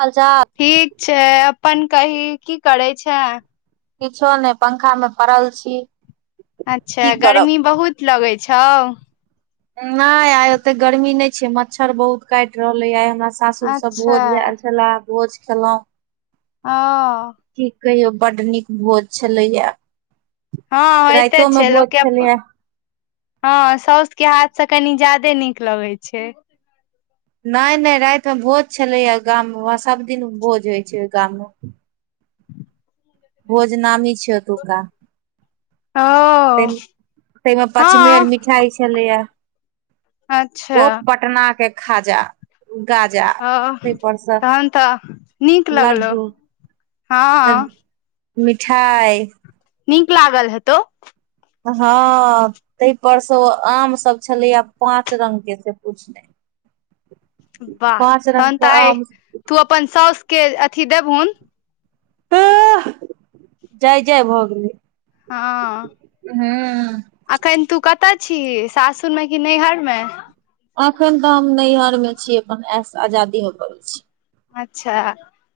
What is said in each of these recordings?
हालचाल ठीक छै अपन कही की करै छै। किछो नहि पंखा मे पड़ल छी। अच्छा की करब गर्मी बहुत लगै छौ। नहि आइ ओते गर्मी नहि छै मच्छर बहुत काइट रहले आइ हमरा सब सासूर सऽ अच्छा भोज भेएल छैला भोज खेलो ह की कहियौ बड नीक भोज छलैयै। हँ होयते छै लोक के अप छलैया हँ साउस के हाथ से कनी ज्यादे नीक लगै छै। नहि नहि राति मे भोज छलैएहि गाम मे व सभ दिन भोज होइ छै ओहि गाम मे। भोज नामी छै ओतुका। तहि ओ ताहिमे पंचमेर हँ मिठाई छलैया। ओ अच्छा। पटना के खाजा गाजा ओ ताहि पर से तहन तऽ नीक लगलो, लड्डू हँ। मिठाइ। नीक लागल हेतो। हँ। ताहि पर से ओ आम सब छलैया पाँच रंग के से बुझी। वाह पाँच तहन रंगके तऽ आइ आम तू अपन साउसके अथी देबुहुन। अह जाय जाय भऽ गेलै। हँ। हूँ अखन तू कतय छीह सासुरमे कि नैहरमे? अखन तऽ हम नैहर में छी अपन ऐस आजादी में पलल छी। अच्छा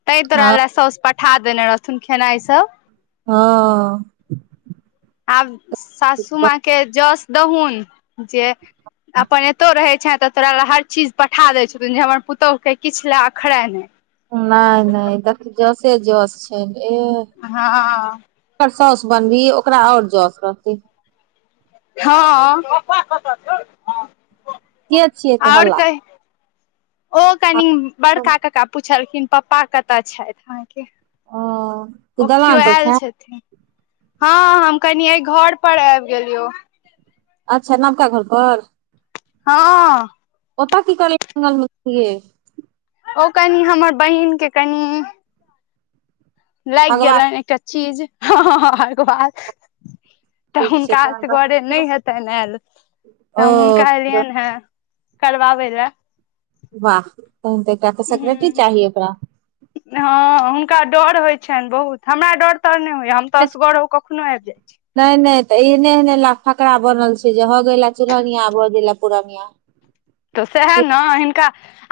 तैं तोरा हँ लए साउस पठा देने रहथुन खेनाइ सब। हँ। आब सासू माँ के जस दहुन। जे अपन एतौ रहैत छै तैं तोरा लै हर चीज पठा दै छथुन जे हमर पुतहु के किछु लए अखरे नहि। नहि नहि देख जसे जस छै एह। हँ। ओकर सौस बनबी ओकरा आओर जैस रहते। हँ। के छियै से और हल्ला कहि ओ कनि बड़का कक्का पुछलखिन पप्पा कतऽ छैथ अहाँके ओ तू ओ केओ दलान पर आयल छें छथिन हँ हम कनि एहि घर पर आबि गेलियौ। अच्छा नवका घर पर। हँ। ओता की करै जंगलमेे गेलही गे। ओ कनि हमर बहिन के कनि लागि भगवा गेलनि एकटा चीज ह बाद। तऽ ठीक छै हुनका असगरे नहि हेतनि आयल ओ तऽ हम हुनका एलियनि हे करवावे ले। वाह तहन तऽ एकटा सेक्रेटरी ह चाही ओकरा। हँ हुनका डर होइ छनि बहुत हमरा डर तरऽ नहि होइ या। असगरौ कखनो एब जाइ छी। नहि नहि तऽ एहने एहने ला फकराा बनल छै जे ह ग ला चूरनिया भऽ गेलेला पूरणिया। तऽ सएह ने हिनका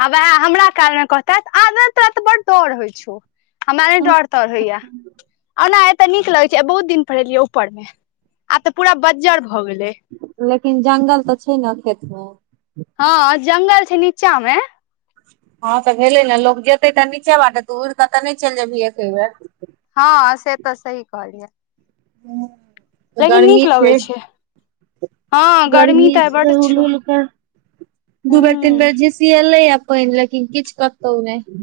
आ वएह हमरा कालमे कहत आद तोरा त बड डर होइ छौ। हमारा नय डाॅर ताॅड़ होइयए आ ओना ए तऽ नीक लग छै आ बहुत दिन पर एलिये ऊपर मे आब तऽ पूरा बज्जर भए गेलेय। लेकिन जंगल तऽ छै ने खेत मे। हँ जंगल छै नीचा मे। हँ तऽ भेलै ने लोक जेतै तऽ नीचे बाटे तु उड़ि कऽ तऽ नहि चलि जेबही एके बेर। हँ से तऽ सही कहलियै। लेकिन नीक गरमी छै। लगै हँ गर्मी तऽ छै बड छौ हुलहुलका दू बेर तीन ह बेर झीसीएलै यै पाइन लेकिन किछ कतहु नहि।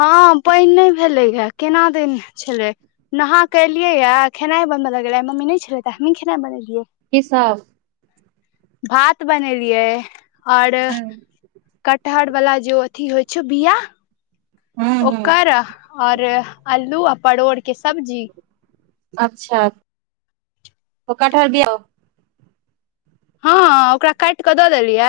हँ पाइन नहि भेलैहै, केना दैन छेलै। नहा क एलियै यै, खेनाइ बनबय लगलियै आइ मम्मी नहि छलै तऽ आइ हमही खेनाइ बनेलियै की सब? भात बनेलियै और हँ कटहर बला जे ओ अथी होइ छै बिया हँ हँ ओकर और अल्लू आ परोड़ के सब्जी अच्छा ओ कठहर बिआ हँ ओकरा काइट कऽ दऽ देलियै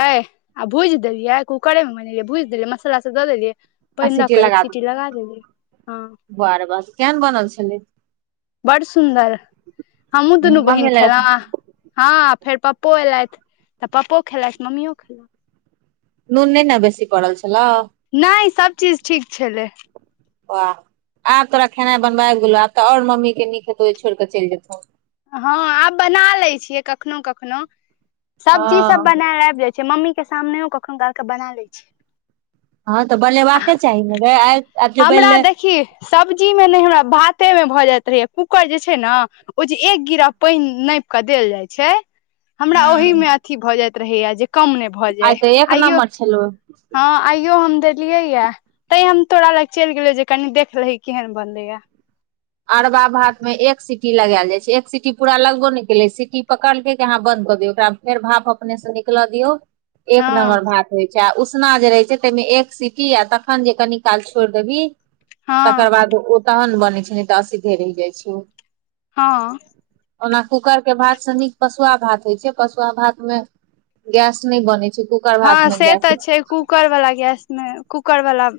आ भुजि देलियै, कूकरे मे बनेलियै भुइज देलियै मसल्ला सब दऽ देलियै। आ पाइन दऽ सीटी क एक सिटी लगा देलियै, हँ वाह रे वाह, केहन बनल छलै? बड़ सुन्दर, हमहुँ दुनू बहिन मम्मी लग खेलौं आ हँ फेर पप्पो एलथि तऽ पप्पो खेलथि मम्मीयो खेलथि। नून नहि ने बेसी पड़ल छलौ। नहि सब चीज ठीक छलै। वाह आब तोरा खेनाइ बनबय आइब गेलौ, आब तऽ और मम्मी के नीक हेतौ जे छोड़िकऽ चलि जेतौ। हँ आब बना ले छियै कखनो कखनो, सब्जी सब हँ बनैल आबि जाय छै। छै, मम्मी के सामनेओ कखनो काल क बना लै छियै। हँ तऽ बनेबाके चाही ने गै, आइ आब जे हमरा बनि देखी सब्जी में नहि हमरा भातेमे भऽ जाइत रहैए, कूकर जे छै न ओ जे एक गिरह पानि नापि कऽ देल जाय छै हमरा ओहि हूँ मे अथी भऽ जाइत रहैयै जे कम नहि भऽ आइ जाय तऽ एक आइयौ नम्बर छलौ हँ आइयो हम देलियै यै तैं हम तोरा लग चलि गेलौ जे कनी देख लही केहन बनलैयै। अरबा भात में एक सीटी लगायल जाय छै एक सीटी पूरा लगबो नहि केलै सीटी पकड़ लकै की अहाँ बंद कऽ दियौ ओकरा फेर भाप अपने स निकल दियौ एक हँ नम्बर भात होइ छै आ उसना जे रहै छै तहिमे एक सीटी आ तखन जे कनि काल छोड़ि देबही हँ तकर बाद ओ तहन बनै छै नै तऽ असीधे रहि जाइ छै ओ। हँ ओना कूकर के भात स नीक पसुआ भात होइ छै, पसुआ भात मे गैस नहि बनेै छै कुक हँ से तऽ छै। कूकर वाला गैस मे कूकर वाला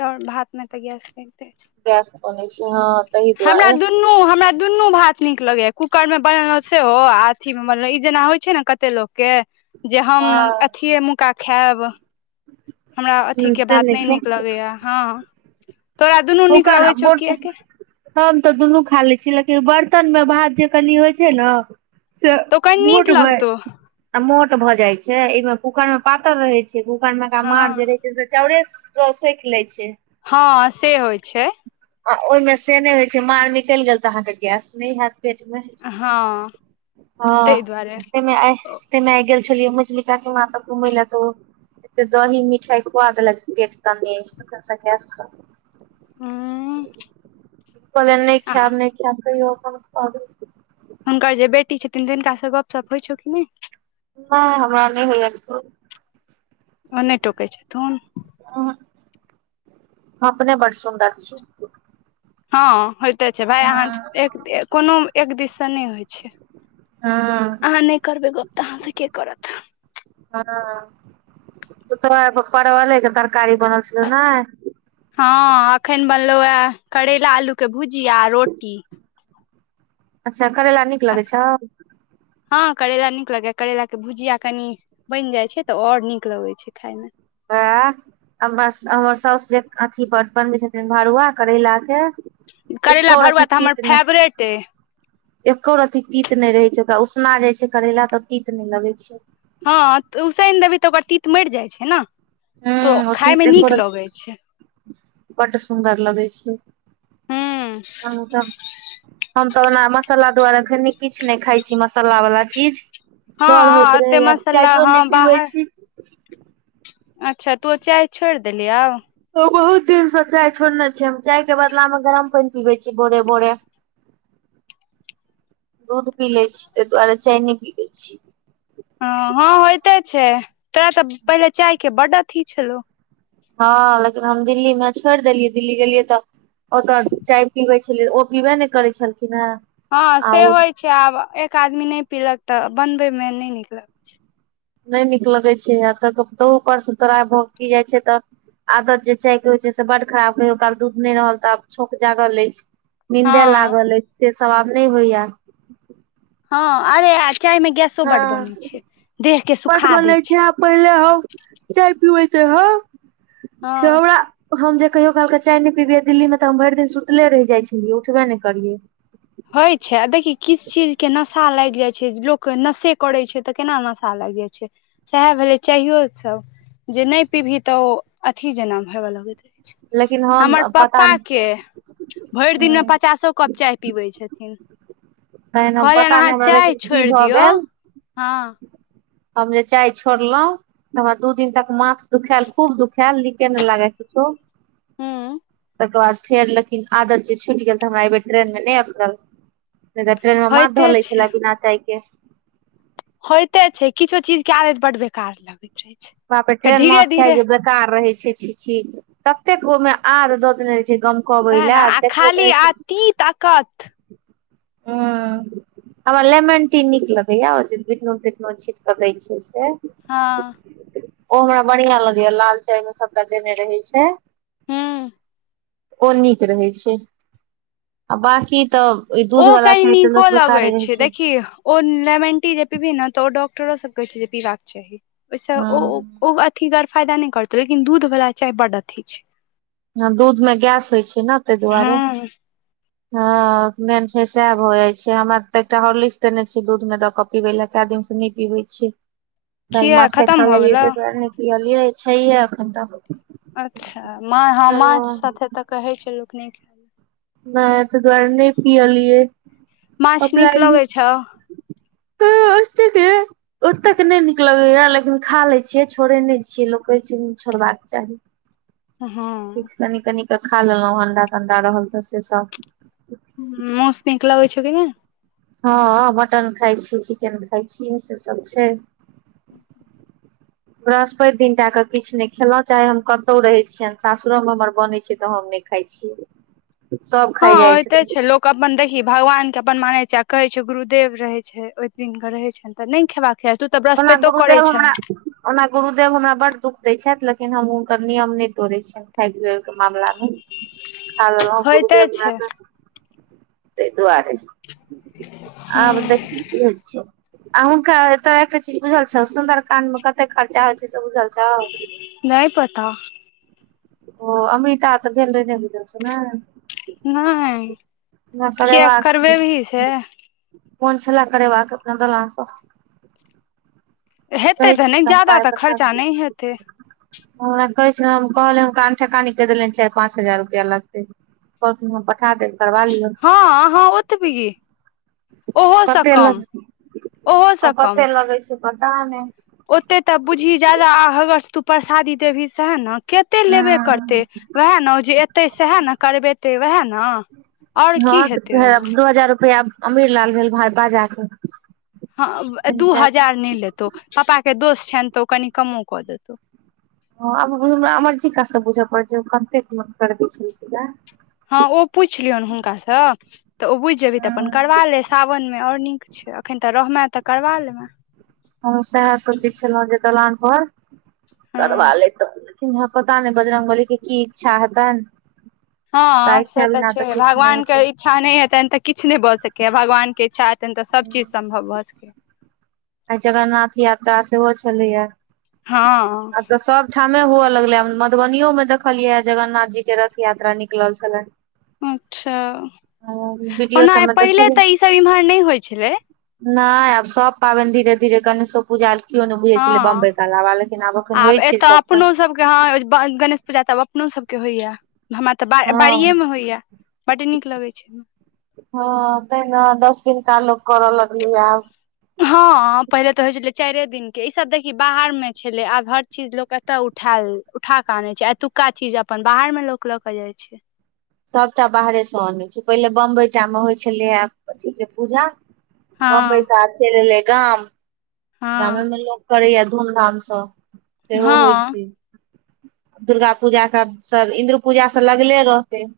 चाउर भात मे तऽ गैस बनइते छै गैस बनै छै, हं। हमरा दुनू हमरा दुनू भात नीक लगैए। कूकर मे बनेलहुँ सेहो आ अथी मे बनेलहुँ ई जेना होइ छै ने कते लोकके जे हम ह अथिये मौंका खायब हमरा अथीके से भात नहि छै नीक लगैयै, हँ तोरा दुनू निक कूकर लगै छौ कि एके हम तऽ दुनू खा लै छी लेकिन बर्तन मे भात जे कनि होइ छै न से - तो कनी [unintelligible] नीक ट भइ लगतौ आ मोट भ जाय छै। एइ में कूकर में पातर रहै छै। कुकर में का मार हँ जे रहे इ जे चाओड़े सोईख लइ छै। हँ, से होइ छै। आ ओहिमे से नहि होइ छै। मार निकलि गेल तऽ अहाँके गैस नहि हैत। हँमे हँ आ ताहि दुआरे [unintelligible] [unintelligible] में आइ गेल छलियै मैझलि काकीमां ओतो घुमै लए त ओ त दही मिठाइ खुआ देलास [unintelligible] पेट तनने अछि तखैन से गैस स। हुँ, कहलियानि नहि खैब, नहि खैब तैयो अपना खुआ देलखिन। हुनकर जे बेटी छथिन, तिनका से गपशप होइ छौ कि नहि? हँ हमरा नहि होइये केकरो ओ नहि टोकै छेथून। उं-हुं, हम अपने बड सुन्दर छी। हँ होयइते छै। भाय अहाँ ए- हँ एक कोनो एक दिस से नहि होइ छै। हँ अहाँ नहि करबै गप्प तऽ अहाँ से के करत? [unintelligible] तो तोरा परवले के तरकारी बनल छलौ न? हँ, अखैन बनलहु हें करैला आलू के भुजिआ आ रोटी। अच्छा करैला नीक लगै छौ? हँ करैला नीक लगैया। करैेला के भुजिया कनि बनि जाइ छै तऽ ओ और नीक लगै छै खायमे। [unintelligible] बस हमर साउस जे अथी पर बनबै छथिन भरुआ करैला के करैला एक्को रती भरुआ तऽ हमर तित नैह। फेवरेट अइ एक्को रति तीत नहि रहै छै। ओकरा उसना जाय छै करैला तऽ तीत नहि लगै छै। हँ उसैन देबिंह तऽ ओकर तीत मरि जाय छै ने, तो खाय मे नीक लगै छै। बड सुन्दर लगै छै। हूँ हम [unintelligible] हम तऽ ओना मसाला दुआारे अखनि किछ नहि खाइ छी मसाला वाला चीज। हँ डर होइत एते रहैये आब। मसाला चाययो हँ नहि पीबै बाहर छी। अच्छा तों चाय छोड़ि देली आब? ओ बहुत दिनसे चाय छोड़ने छिय। हम चाय के बदला मे गरम पानि पीबै छी भोरे-भोरे। दूध पी लै छी। तै दुआरे चाय नै पीबै छी। हं, हँ होइते छै। तैं तऽ पहिले चाय के बड अथी छलौह। हँ लेकिन हम दिल्ली मे छोड़ि देलियै। दिल्ली गेलियै तऽ ओतऽ चाय पीबै लियै। ओ पीबे नहि करै छलखिन हेँ। हँ आ से ओ होइ छै, आब एक आदमी नहि पीलक तऽ बनबै मे नहि निक लगत नहि नीक लगै छै। आ तऽ-तहु परसँ तोरा भ की जाइ छै तऽ आदत जे चाय के होइ छै से बड खराब। कहियो काल दूध नहि रहल तऽ आब छौंक जागल अइछ। निन्दे हँ लागल अछि से सब आब नहि होइया। हँ, अरे आ चाय में गैसो हँ बड बनै छै। देह के बड सुखा दै बनै छै। आ पहिले हम चाय पिबैत रहौं से हँ हमरा हम जे कहियो कालके चाय नहि पीबियै दिल्लीमे तऽ हम भरि दिन सुतले रहि जाइ छलियै। उठबे नहि करियै। होइ छै आ देखी किछ चीज के नशा लागि जाइ छै, लोक नशे करैत छै तऽ केना नशा लागि जाइ छै। सएह भेलै चाहियो सभ। जे नहि पीबही तऽ ओ अथी जेना [unintelligible] लगै लेकिन हम हमर पता पप्पा के, भरि दिन मे नहि पचासो कप चाय पीबै छथिन। तहन हम कहलियन पता अहाँ नहि हमरा चाय लेकिन की छोड़ि भऽ दियौ, गेल हँ। हम जे चाय छोड़लों हमरा दू दिन तक माथ दुखाल खूब दुखा खाल नीके नहि लागे कीछो हूं तकर बाद फेर लेकिन आदत जे छुटि गेल तऽ हमरा एहि बेेर ट्रेन मे नहि अखरल। नहि तऽ ट्रेन मे माथ होइते धऽ ले छै छलै बिना चाय के। होयते छै किछो चीज के आदत बड बेकार लगय बाप ड़े ट्रेन महक चाय जै बेकार कार रहे छै छि छि ततेक ओहिमे आद दऽ देने रहै छै गम वएह ने आ खाली आ तीत अकत। हुं। हमरा लेमन टी नीक लगैया बिटनून तिटनून छींटकऽ दै छियै से। हँ। ओ हमरा बढ़िया लगैया लाल चाय मे सबटा देने रहै छै। हुं। ओ नीक रहै छै आ बकी त ओ कनि नीको लगई छै देखी ओ लेमन टी जे पिबही ने तऽ ओ डॉक्टरो सब कहई छय जे पीबाक चाही ओई सँ ह ओ ओ अथी गर फायदा नय करतौ लेकिन दूध वला चाय बड अथी छै। दूध मे गैस होइ छै न तई दुआरे। हँ हँ मेन छै सेएह भऽ जाइ छै हमरा तऽ एकटा हार्लिक्स देने छै दूध मे दऽ क पीबे लए कए दिन से नहि पिबे छियै काईल किया माछ खतम खा भऽ लेलियै गेलौ ता दुआरे नय पियलियै छैेह एखन तक। अच्छा मा हँ माछ सथे तऽ कहैत छै लोक नहि खाय नय तई दुआरे नए पियलियै माछ अपना नीक लगै छौ [inaudible] ओतेक नई नीक लगेया लेकिन खा ले छियै छोड़े नै छीयै लोक कहै छै नय छोड़बाक नई चाही। [unintelligible] हुं। किछु कनि कनि क खा लेलहुँं अंडा तंडा रहल तऽ से सब। मोऊस निक लगे छो कि नई। हँ मटन खाइ छियै चिकेन खाय छियै से सब छै। [unintelligible] बृहस्पेत दिन टा क किछ नय खेलों चाहे हम कतौ रहे छियनि सासुरो मे हमर बने छै त हम नै खाइ छियै। सभ हँ खाइ जाइ होइते ऽ छथिन छै लोक अपन देखही भगवान के अपन मानै छै आ कहै छै गुरुदेव रहै छै ओहि दिन क रहै छै। तऽ नय खेबाक चाही तू तऽ ओना बृहस्पतिो करै गुरुदेव छले हमरा ओना गुरुदेव हमरा बड दुःख दै छैथ लेकिन हम हुनकर नियम नए तोड़ैय छियन। खाई पिऐ के मामलामे खा लेलौ होइते गुरदेव हमरा छै स ताई दुआरे आब देखही की होइ छै? आ हुनका एत एकटा चीज बुझल छौ सुन्दर कांड में कतेऽ खर्चा होइ छै से बुझल छौ। नय पता। ओ अमृता तऽ गेल रहै ननै बुझल छौ नय। नए किए करेबाक छै करबेबीही से? मोन छलै करेबाक अपना दलान पर। हेतै कहै तऽ नहि हम जादा तऽ खर्चा नहि हेतै। ह वैह कहै छै हम कहलिऐन हुनका अनठेकानी कहि देलियनि चाइर पाँच हजार रुपया लगतै। कहलखिन हम पठा देेब। हॅं हॅं ओतबी ओहो स कते कम लग ओहो स कम कते लगै पता नहि ओते तऽ बुझही ज्यादा आगास तू परसादी देबही सैहै न केते लेबे करतै हँ वहै न जे एतै सेहै न करबेतै वहै न हॅं त वैहै दू हजार रुपैया अमीर लाल भेल भाइ बाजा के हॅं दू हजार नहि लेतौ पप्पा के दोस्त छनि तऽ ओ कनि कमो कऽ देतौ। हॅं आब [unintelligible] हमरा अमरजी का स बुझऽ पड़त जे ओ कतेक मे करबै छलखिनए। हॅं ओ पूछि लियहुन हुनका स तऽ ओ बुझि जेभी तऽ अपन करबा ले सावन मे और नीक छै अखनि तऽ रहमैं तऽ करबा लेमैं। हमहुं सेहै सोचै छलहुँ जे दलान पर हँ करबा लैतौं। की हैत पता नहि बजरंगबली के की इच्छा हेतनि हुनका हॅं से इच्छा तऽ बिना छैय किछु नहि भगवानके हेतै इच्छा नहि हेतनि तऽ किछ नहि भऽ सकैए भगवानके इच्छा हेतनि तऽ सब चीज सम्भव भऽ सकेैयै। आइ जगन्नाथ यात्रा सेहो छलैयै। हॅं। आब तऽ सब ठामे हुअ लगलै मधुबनियो में देखलियैये जगन्नाथ जी के रथ यात्रा निकलल छलै। अच्छा, वीडियो ओना अ सबमे पहिले देखलियै तऽ ई सब इम्हर नहि होइ छलै नहि आब सब पाबनि धीरे धीरे गणेशो पूजा केओ नहि बुझै छलै हँ बम्बई के अलावा लेकिन एखन आब होइ छै एतऽ सबटा अपनो स सबके हॅं गणेश पूजा तऽ अपनो सबके होइयै हमरा तऽ बा हँ बाड़िए मे होइयै। बड नीक लगै छैय हॅं तै न दस दिनका लोक करऽ लगलैयै आब हॅं पहिले तऽ होइ छलै चारे दिन के ईसभ देखी बाहर मे छलै आब हर चीज लोक के एतऽ उठैल उठा के आनय छैय आ एतुका चीज अपन बाहर में लोक ल के जाय छैय सबटा बाहरे स अनै छैय पहिले बम्बई टा मे होइ छलैयै अथि के पूजा हँ बम्बईस आब चैल एलै गाम हँ गामे में लोक करैयै धूम धाम स सेहो होइ हँ छैय। दुर्गा पूजाक सब इन्द्र पूजा स लगले रहतै